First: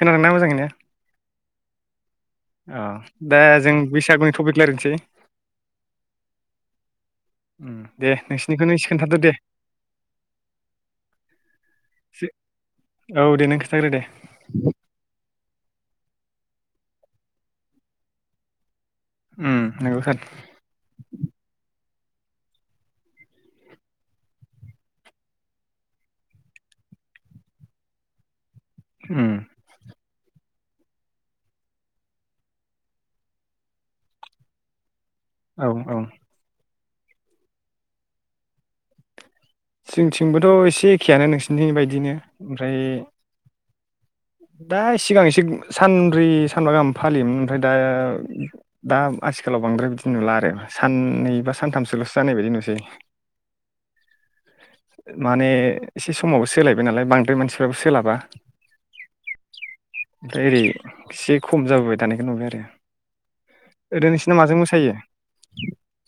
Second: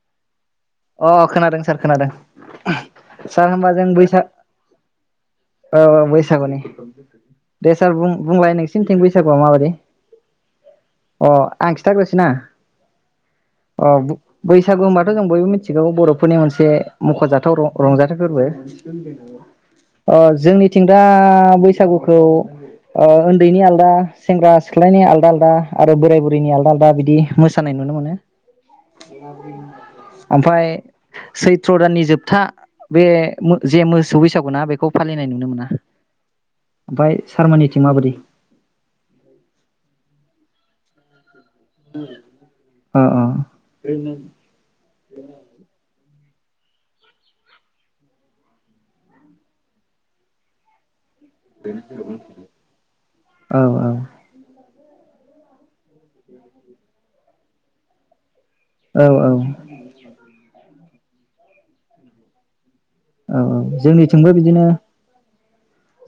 खोनादों ना मोजाङैनो? अ खोनादों सार खोनादों। अ दा सार होनबा जों बैसा बैसागुनि टपिक रायलायनोसै औ औ बैसागुनि उम दे सार बुं-बुंलाय नोंसिनिखौनो नोंसिनि एसे थिं खोन्थादो दे बैसागुआ माबायदि अ आं खिन्थाग्रोसैना औ दे नों अ खोन्थाग्रो दे बैसागु होनबाथ जों बयबो मिथि बर'फोरनि मोनसे मख'जाथाव रंजाथाव फोरबो। उम नंगौ सार अ जोंनिथिं दा बै बैसागुखौ ओ उन्दैनि आलदा सेंग्रा सिख्लानि आलदा आलदा आरो बोराय बुरैनि आलदा आलदा बिदि मोसानाय नुनो मोनो। उम [inaudible] ओमफाय सैथ्र दाननि जोबथा बे मो जे मोसौ बैसागु ना बेखौ फालिनाय नुनो औ मोना औ ओमफाय सार मानिथिं माबायदि? जोंथिंबोथ' एसे एखेयानो नोंसोर बिनि बायदिनो ओमफ्राय अ अ [unintelligible] दा सिगां एसे सानब्रै सानबा गाहाम फालियोमोन ओमफ्राय दा दा आथिखालाव बांद्राय बिदि नुला आरो सान नैबा सानथामसोल'सो जानाय बायदि नुसै औ माने एसे समावबो सोलायबाय नालाय बांद्राय मानसिफ्राबो सोलाबा औ औ ओमफ्राय ओरै एसे खम जाबोबाय थानायखौ नुबाय आरो औ औ ओरैनो जोंनिथिंबो नोंसिना माजों बिदिनो मोसायो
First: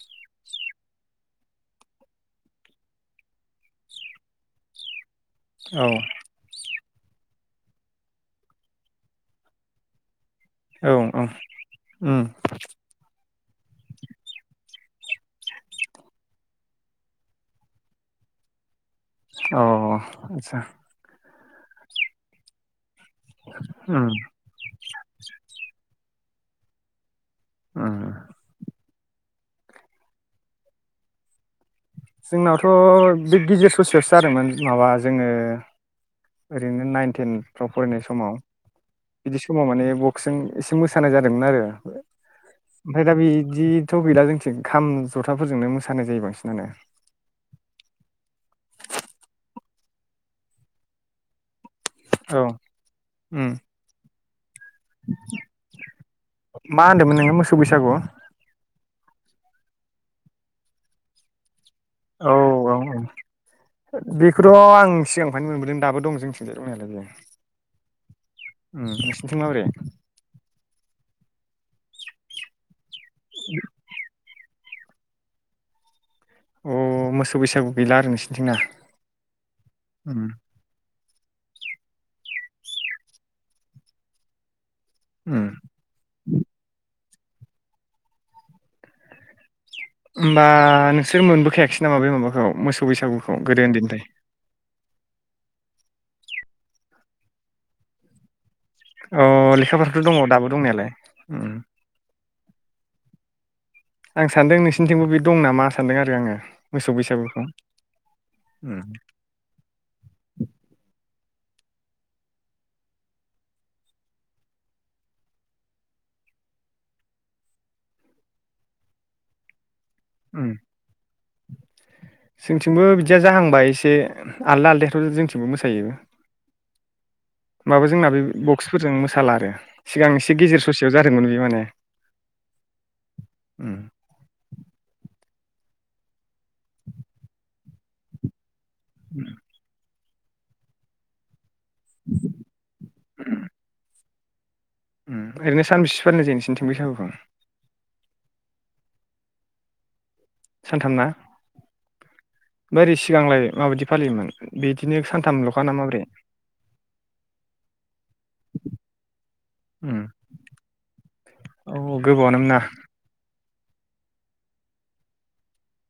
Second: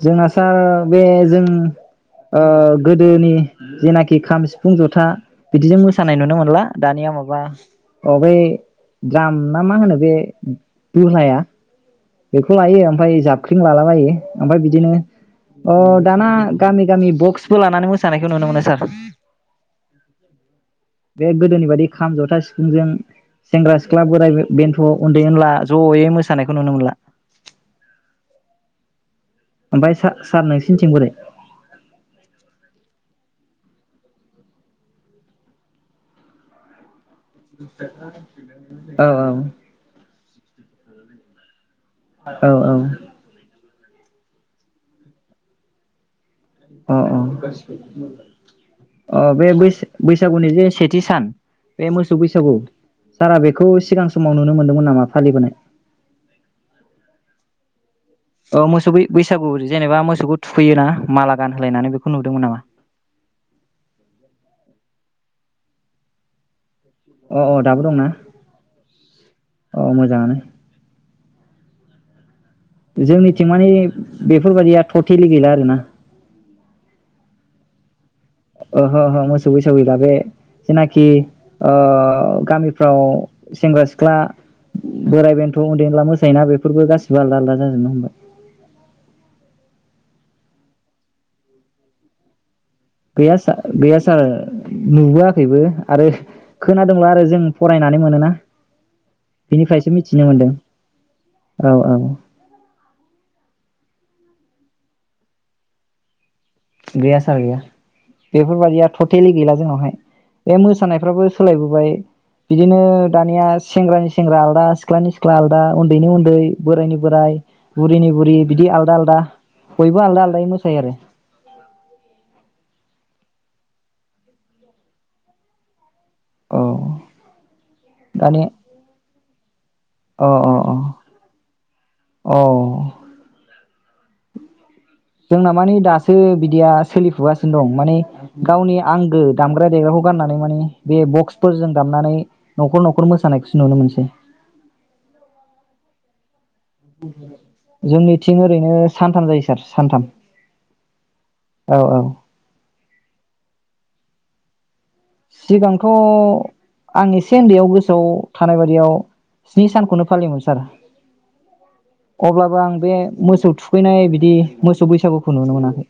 जोंना सार बे जों ओ गोदोनि जेनाखि खाम सिफुं जथा बिदिजों औ मोसानाय नुनो मोनला दानिया माबा अ बै द्राम ना मा होनो बे औ [unintelligible] औ लाया उम बेखौ लायो ओमफ्राय जाब ख्रिं मालाबायो ओमफ्राय बिदिनो अ दाना गामि गामि बक्सबो लानानै मोसानायखौ नुनो मोनो सार। अ आदसा बे गोदोनि बायदि खाम जथा सिफुंजों सेंग्रा सिख्ला उम बोराय बे बेन्थ उन्दै उनला जये मोसानायखौ नुनो मोनला उम ओमफ्राय सा-सार नोंसिनिथिं बोरै? जोंनावथ' बे गिदिर ससेयावसो जादोंमोन माबा जोङो ओरैनो नाइन टेन फ्राव फरायनाय समाव औ बिदि समाव माने ग बकजों एसे मोसानाय जादोंमोन आरो ओमफ्राय दा बिदि थ गैला जोंथिं खाम जथाफोरजों मोसानाय जायो बांसिन। अ अ अ बे बैसो बैसागुनि जे सेथि सान बे मोसौ औ बैसागु सारा उम बेखौ सिगां समाव‌ नुनो मोनदोंमोन नामा फालिबोनाय मा होनदोंमोन नोङो मोसौ बैसागु? ओ मोसौै बैसागु जेनेबा मोसौखौ थुखैयो ना माला गानो। औ औ औ बेखौथ' आं सिगांफ्रायानो मोनबोदों दाबों जोंनिथिं जाय दंनायालाय बेयो अ अ दाबो दंना उम नोंसिनिथिं माबोरै अ मोजाङानो जोंनिथिं माने बेफोरबायदिया थथेलि गैला आरो ना अ मोसौ बैसागु गैला आरो नोंसि ओहो ओहो मोसौ बैसागु [unintelligible] जेनाखि ओ गामिफ्राव सेंग्रा सिख्ला बोराइ उम बेन्थ ओन्दैला मोसायोना बेफोरबो गासै सिबो आलदा आलदा जाजोबनो हमबाय। होमबा नोंसोर मोनबोखायाखसै नामा बे माबाखौ मोसौ बैसागुखौ गैया सा गोदो गैया उन्दैनिफ्राय सार। नुबोआखैबो आरो खोनादोंल आरो जों फरायनानै मोनोना। औ बिनिफ्रायसो लेखाफोरावथ दङ मिथिनो मोनदों दाबो दंनायालाय ओं। औ औ आं सानदों नोंसिनिथिंबो बे दं नामा सानदों आरो आङो। मोसौ गैया सार बैसागुखौ गैया उम बेफोरबादिया टटेलि गैला जोंनावहाय बे मोसानायफ्राबो सोलायबोबाय बिदिनो दानिया सेंग्रानि सेंग्रा आलदा, सिख्लानि सिख्ला आलदा, उन्दैनि उन्दै, बोराइनि बोराइ, बुरिनि बुरि बिदि आलदा आलदा बयबो आलदा आलदायै मोसायो आरो। [inaudible] जोंथि बो बिदिया जाहांबाय एसे आलदा आलदायाथ जोंथिंबो मोसायो। अ माबा जोंना बे बक्सफोरजों मोसाला आरो सिगां अ एसे अ गेजेर अ ससेयाव जादोंमोन बे माने। औ उम। जोंना माने दासो बिदिया सोलिफुगासिनो दं माने गावनि आंगो दामग्रा देग्राखौ गाननानै माने बे बक्स फोरजों दामनानै नखर नखर मोसानायखौसो नुनो मोनसै। ओम ओरैनो सानबिसि फालिनाय जायो नोंसिनि थिं? [inaudible] जोंनि थिं ओरैनो सानथाम जायो सार सानथाम। सानथाम ना? औ औ बोरै सिगांलाय माबायदि फालियोमोन बिदि सिगांथ आं एसे ओन्दैयाव गोसोआव थानाय बादियाव स्नि उम सानखौनो फालियोमोन सार औ गोबावानोमोन ना अब्लाबो आं बे मोसौ थु थुखैनाय बिदि मोसौ बैसागुखौ नुनो मोनाखै।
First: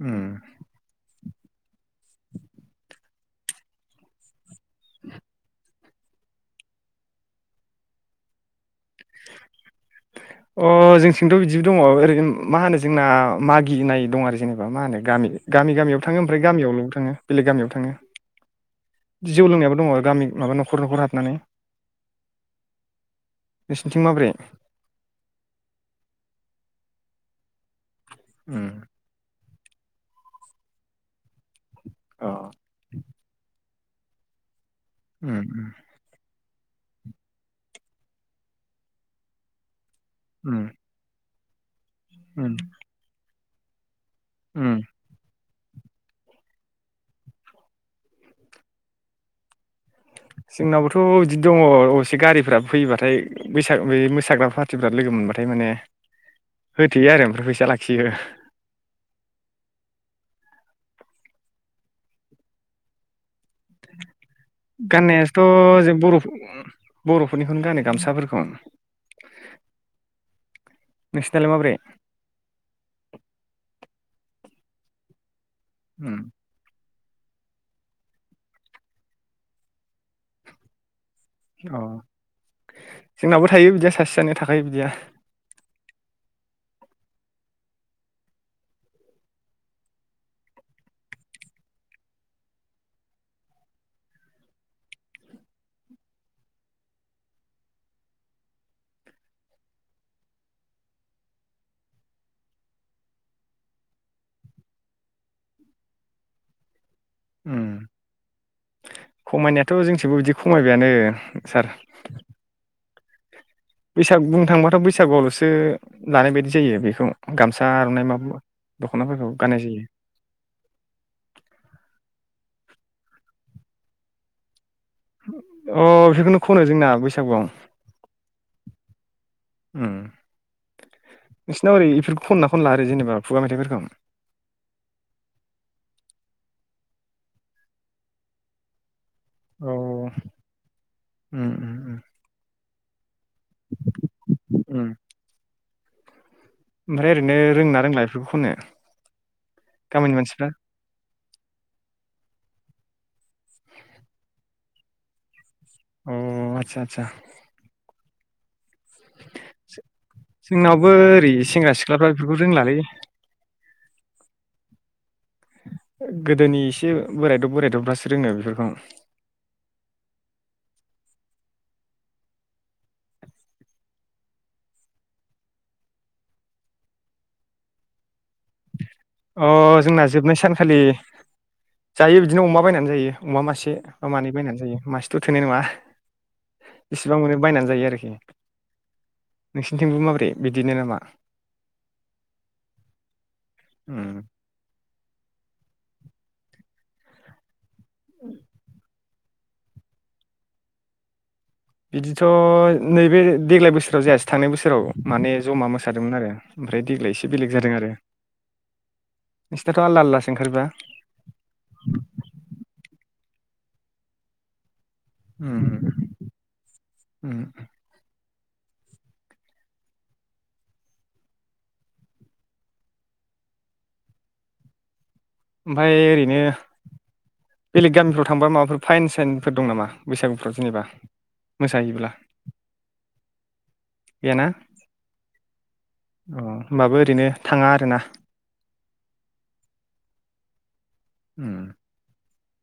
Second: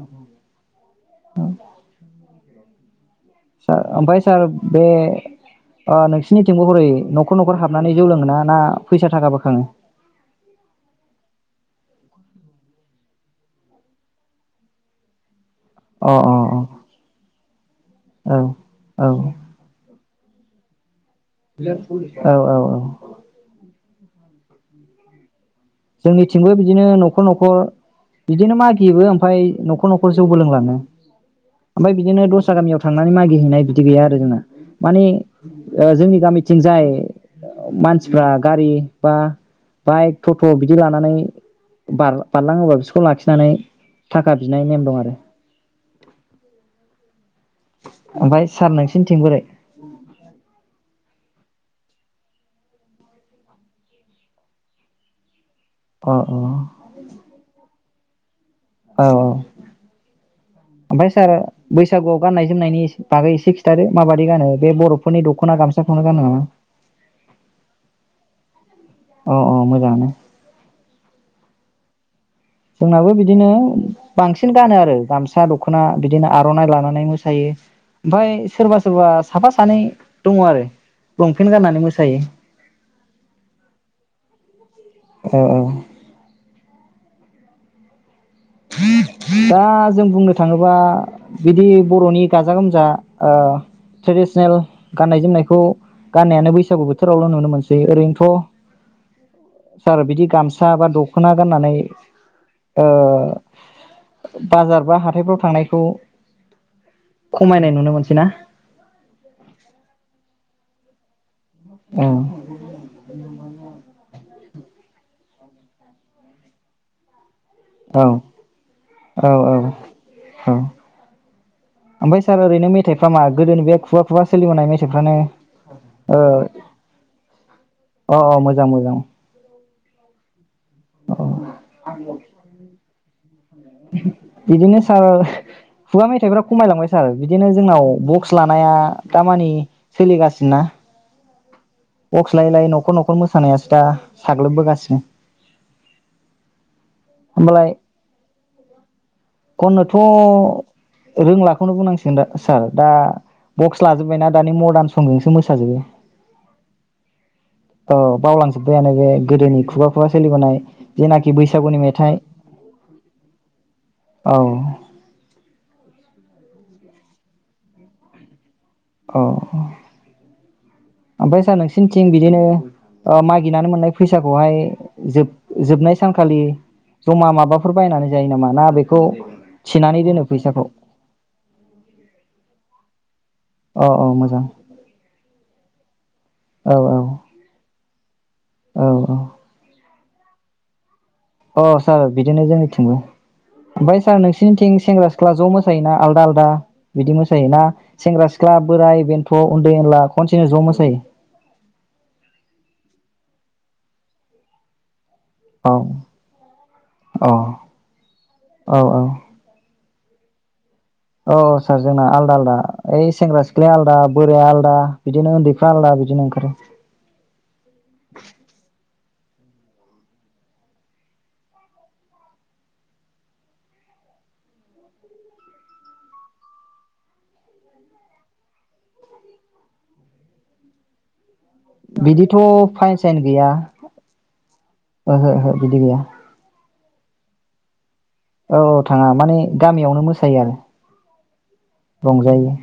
ओम। सार आमफाय सार बे ओ नोंसिनिथिंबो हरै नखर नखर हाबनानै जौ लोङोना ना? फैसा थाखाबो खाङो अ जोंथिंथ बिदिबो दङ ओरै होन मा होनो जोंना मागिनाय दं आरो जेनेबा मा होनो गामि गामि गामियाव अ थाङो अ ओमफ्राय अ गामियावलबो थाङो बेलेग गामियावबो थाङो। औ औ जौ लोंनायाबो दङ गामि माबा नखर नखर हाब औ औ औ बिथिं माब्रै? जोंनिथिंबो बिदिनो नखर नखर बिदिनो उम मागियोबो ओमफाय नखर नखर जौबो लोंलाङो। ओमफ्राय बिदिनो अ दस्रा गामियाव थांनानै मागि हैनाय बिदि गैया आरो जोंना माने उम ओ जोंनि गामि थिंजाय मानसिफ्रा गारि बा बाइक अ उम बिदि लानानै उम बार-बारलाङोबा बिसोरखौ लाखिनानै थाखा बिनाय उम नेम दं आरो ओमफाय सार नोंसिनिथिं बोरै? जोंनावबोथ' बिदि दङ अबसे गारिफोरा फैयोबाथाय बैसाग बे मोसाग्रा फार्टिफ्रा लोगो मोनबा [unintelligible] थाय माने अ होथेयो आरो ओमफ्राय फैसा लाख खियो। औ औ ओमफ्राय सार बैसागुआव गाननाय जोमनायनि इसे बागै एसे खिथादो माबाद गाननायासथ जों बरफ नामा बरफोरनिखौनो गानो गामसाफोरखौ [inaudible] अ अ मोजाङानो नोंसनाल माब्रै? जोंनाबो बिदिनो बांसिन गानो आरो गामसा दख दखना उम बिदिनो आर'नाइ लानानै मो थायो ओमफाय सोरबा सोरबा साफा सानै दङ आरो लंपेन्ट अ गाननानै मोसायो जोंनाबो थायो बिदिया सासे सानैया थाखायो बिदिया। औ औ दा जों बुंनो थाङोबा बिदि बरनि गाजा गोमजा ओ [unintelligible] दा जों बुंनो थाङोब्ला बिदि बरनि गाजा गोमजा ट्रेडिसनेल गान्नाय जोमनायखौ गाननायानो बैसागु बोथोरावल नुनो मोनसै ओरैनोथ सार बिदि गामसा बा दखना गाननानै ओ बाजार बा हाथायफ्राव थांनायखौ खमायनाय ओम नुनो मोनसै ना खमायनायाथ जोंथिबो बिदि खमायबायानो सार अ [inaudible] बैसाग बुंनो थांबाथ बैसागुआवलसो लानाय बायदि जायो बेखौ गामसा औ आर'नाइ माबा दख'नाफोरखौ औ औ गाननाय जायो औ ओमफ्राय सार ओरैनो मेथाइ [unintelligible] गोदो बे खुगा खुगा सोलिबोनाय मेथ फ्रानो अ ओह बेफोरखौनो खनो जोंना बैसागुआव अ अ मोजां मोजां। ओम औ खनला ओरै जेनेबा खुगा मेथाइफोरखौ बिदिनो सार खुगा मेथाइफोरा खमायलांबाय सार बिदिनो जोंनाव बक्स लानाया दामानि औ सोलिगासिनोना उम उम उम बक्स लायै लायै न'खर न खर मोसानायासोदा उम साग्लोबबोगासिनो। ओमफ्राय ओरैनो होमबालाय रोंना रोंला बेफोरखौ खननो खननोथ' गामिनि मानसिफ्रा रोंलाखौनो बुंनांसिगोन दा सार दा बक्स लाजोब्बायना दानि मर्दान संजोंसो मो साजोबो अ आदसा आदसा औ बावलां खुब्बायानो बे गोदोनि खुगा खुगा सोलिबोनाय बो ओरै जेनाखि सेंग्रा बैसागुनि सिख्लाफ्रा मेथाइ बेफोरखौ रोंलालै औ गोदोनि एसे बोरायदब बोरायदबफ्रासो रोंङो बेफोरखौ औ ओमफ्राय सार नोंसिनिथिं बिदिनो ओ मागिनानै मोननाय फैसाखौहाय जोब जोबनाय सानखालि जमा माबाफोर बायनानै जायो नामा ना बे अ' जोंना जोबनाय सानखालि जायो बिदिनो अमा बायनानै जायो। अमा मासे औ बा औ मानै मोजां बायनानै जायो मासेथ' थोनाय नङा औ बेसेबां मोनो बायनानै जायो आरोखि। दे औ नोंसिनिथिंबो माबो दे बिदिनो नामा? अ सार बिदिनो जोंनिथिंबो। ओमफाय सार उम नोंसिनिथिं सेंग्रा सि ख्ला ज मोसायोना आलदा आलदा बिदि मोसायोना सेंग्रा सिख्ला बोराय बेनिफ्राय थ' उन्दै उनला खनसेनो ज' मोसायो। बिदिथ' नैबे देग्लाय बोसोराव जायासै थांनाय बोसोराव माने जमा मोसादोंमोन आरो ओमफ्राय देग्लाय एसे औ बेलेग जादों आरो औ नोंसिनाथ' आलदा आलदा ओंखारोबा औ सार जोंना आलदा आलदा ओइ सेंग्रा सिख्लाया आलदा बोराया आलदा बिदिनो उम उन्दैफ्रा आलदा बिदिनो ओंखारो। उम ओमफाय ओरैनो बेलेग गामिफ्राव थांबा माबाफोर फाइन साइनफोर दं नामा बैसागुफ्राव जेनेबा? मोसाहैयोब्ला बिदिथ फाइन साइन गैया गैयाना ओहो ओहो बिदि गैया अ होमबाबो ओरैनो थाङा आरो ना। औ औ थाङा माने गामियावनो मोसायो आरो। उम रंजायो।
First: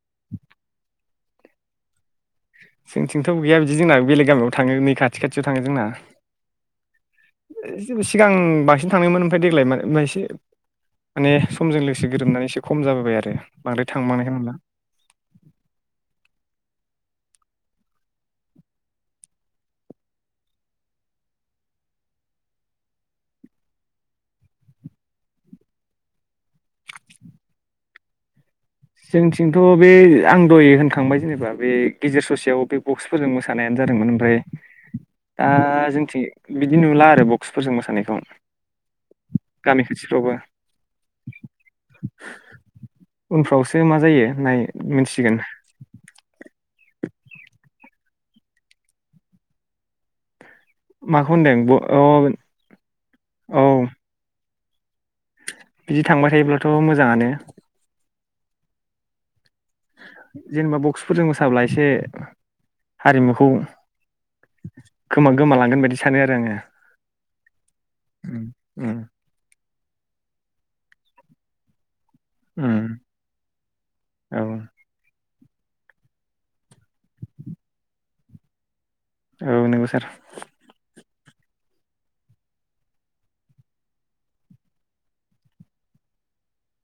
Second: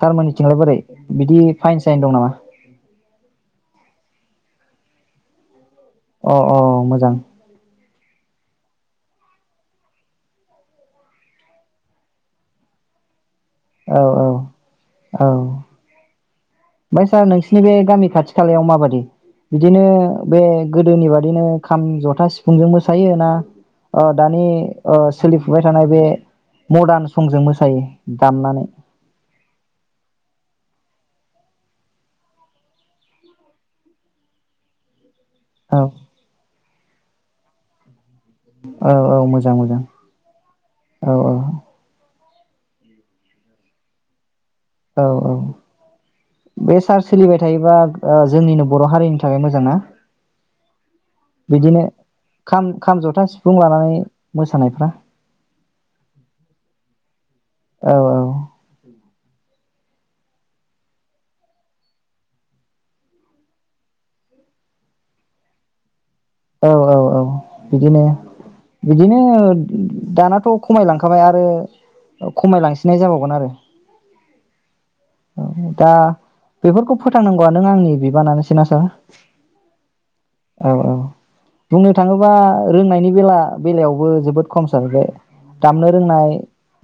सारमोननिथिंलाय बोरै बिदि फाइन साइन दं नामा? जोंथिंथ' गैया बिदि जोंना बेलेग गामियाव थाङो नै खाथि खाथियाव थाङो जोंना अ अ मोजां। सिगां बांसिन थांनायमोन ओमफ्राय देग्लाय मान ओमफ्राय माने समजों लोगोसे गोरोबनानै एसे खम जाबोबाय आरो। बांद्राय औ औ थांबांनायखौ नुला। बै सार नोंसिनि बे गामि खाथि खालायाव माबादि बिदिनो बे गोदोनि बादिनो खाम जथा सिफुंजों मोसायो ना दानि सोलिफुबाय थानाय बे मदार्न संजों मोसायो दामनानै जोंथिंथ' बे आं दहाय होनखांबाय जेनेबा बे गेजेर ससेयाव बे बक्सफोरजों मोसानायानो जादोंमोन ओमफाय दा औ जोंथिं बिदि नुला आरो ब खुफोरजों मोसानायखौ औ औ मोजां मोजां गामि खाथिफ्रावबो औ औ । उनफ्रावसो बे मा जायो नाय औ औ मिथिसिगोन। बे सान्स सोलिबाय थायोबा जोंनिनो बर' हारिनि थाखाय मोजां ना? माखौ होनदों ब बिदिनो अ खाम खाम जथा सिफुं औ लानानै मोसानाय हा बिदि थांबाय थायोब्लाथ मोजाङानो औ जेनेबा बक्सफोरजों मोसाब्ला एसे हारिमुखौ गोमा गोमालांगोन बायदिसो औ औ औ। बिदिनो उम उम बिदिनो दानाथ' खमायलांखाबाय आरो खमायलांसिननाय उम जाबावगोन आरो। औ दा बेफोरखौ फोथांनांगौआ नों आंनि बिबानानोसै ना सार औ नोंगौ सार। औ बुंनो थाङोबा रोंनायनि बेला बेलायावबो जोबोद खमसार बे दामनो रोंनाय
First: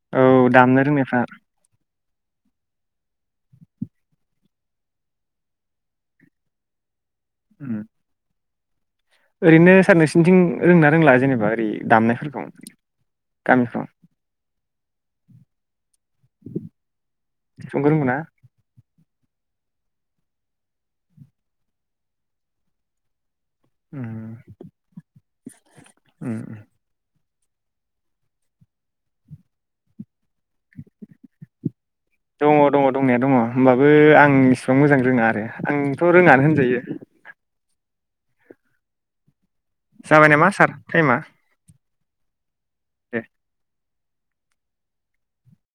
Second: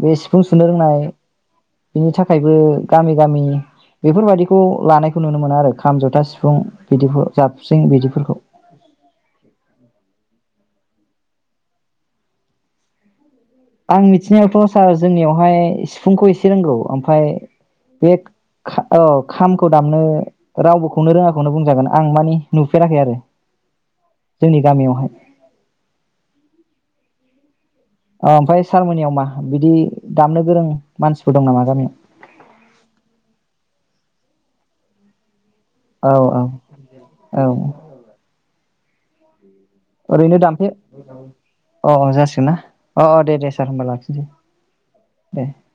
बे सिफुं औ सुनो दामनो रोंनाय रोंनायफ्रा बिनि थाखायबो गामि गामि बेफोरबायाददिखौ लानायखौ नुनो मोनो आरो खाम जथा सिफुं बिदि उम जाबस्रिं बिदिफोरखौ। ओरैनो सार नोंसोरनिथिं रोंना रोंला जेनेबा ओरै दामनायफोरखौ गामिफ्राव आं मिथिनायाथ सार जोंनियावहाय फुंखौ एसे रोंगौ आमफाय सिफुंखौ रोंगौना? बे खा औ खामखौ दामनो रावबोखौनो रोङाखौनो बुंजागोन आं माने नुफेराखै आरो। उम जोंनि गामियावहाय उम। ओ आमफ्राय सारमोननियाव मा बिदि दामनो गोरों मानसिफोर दं नामा गामियाव? दङ दङ दंनाया दङ होमबाबो आं इसिबां मोजां रोङा आरो। आंथ' औ औ रोनानै होनजायो। औ जाबाय ओरैनो नामा दामफे सार टाइमा? अ अ जासिगोनना। अ अ दे दे सार होमबा ला उम दे।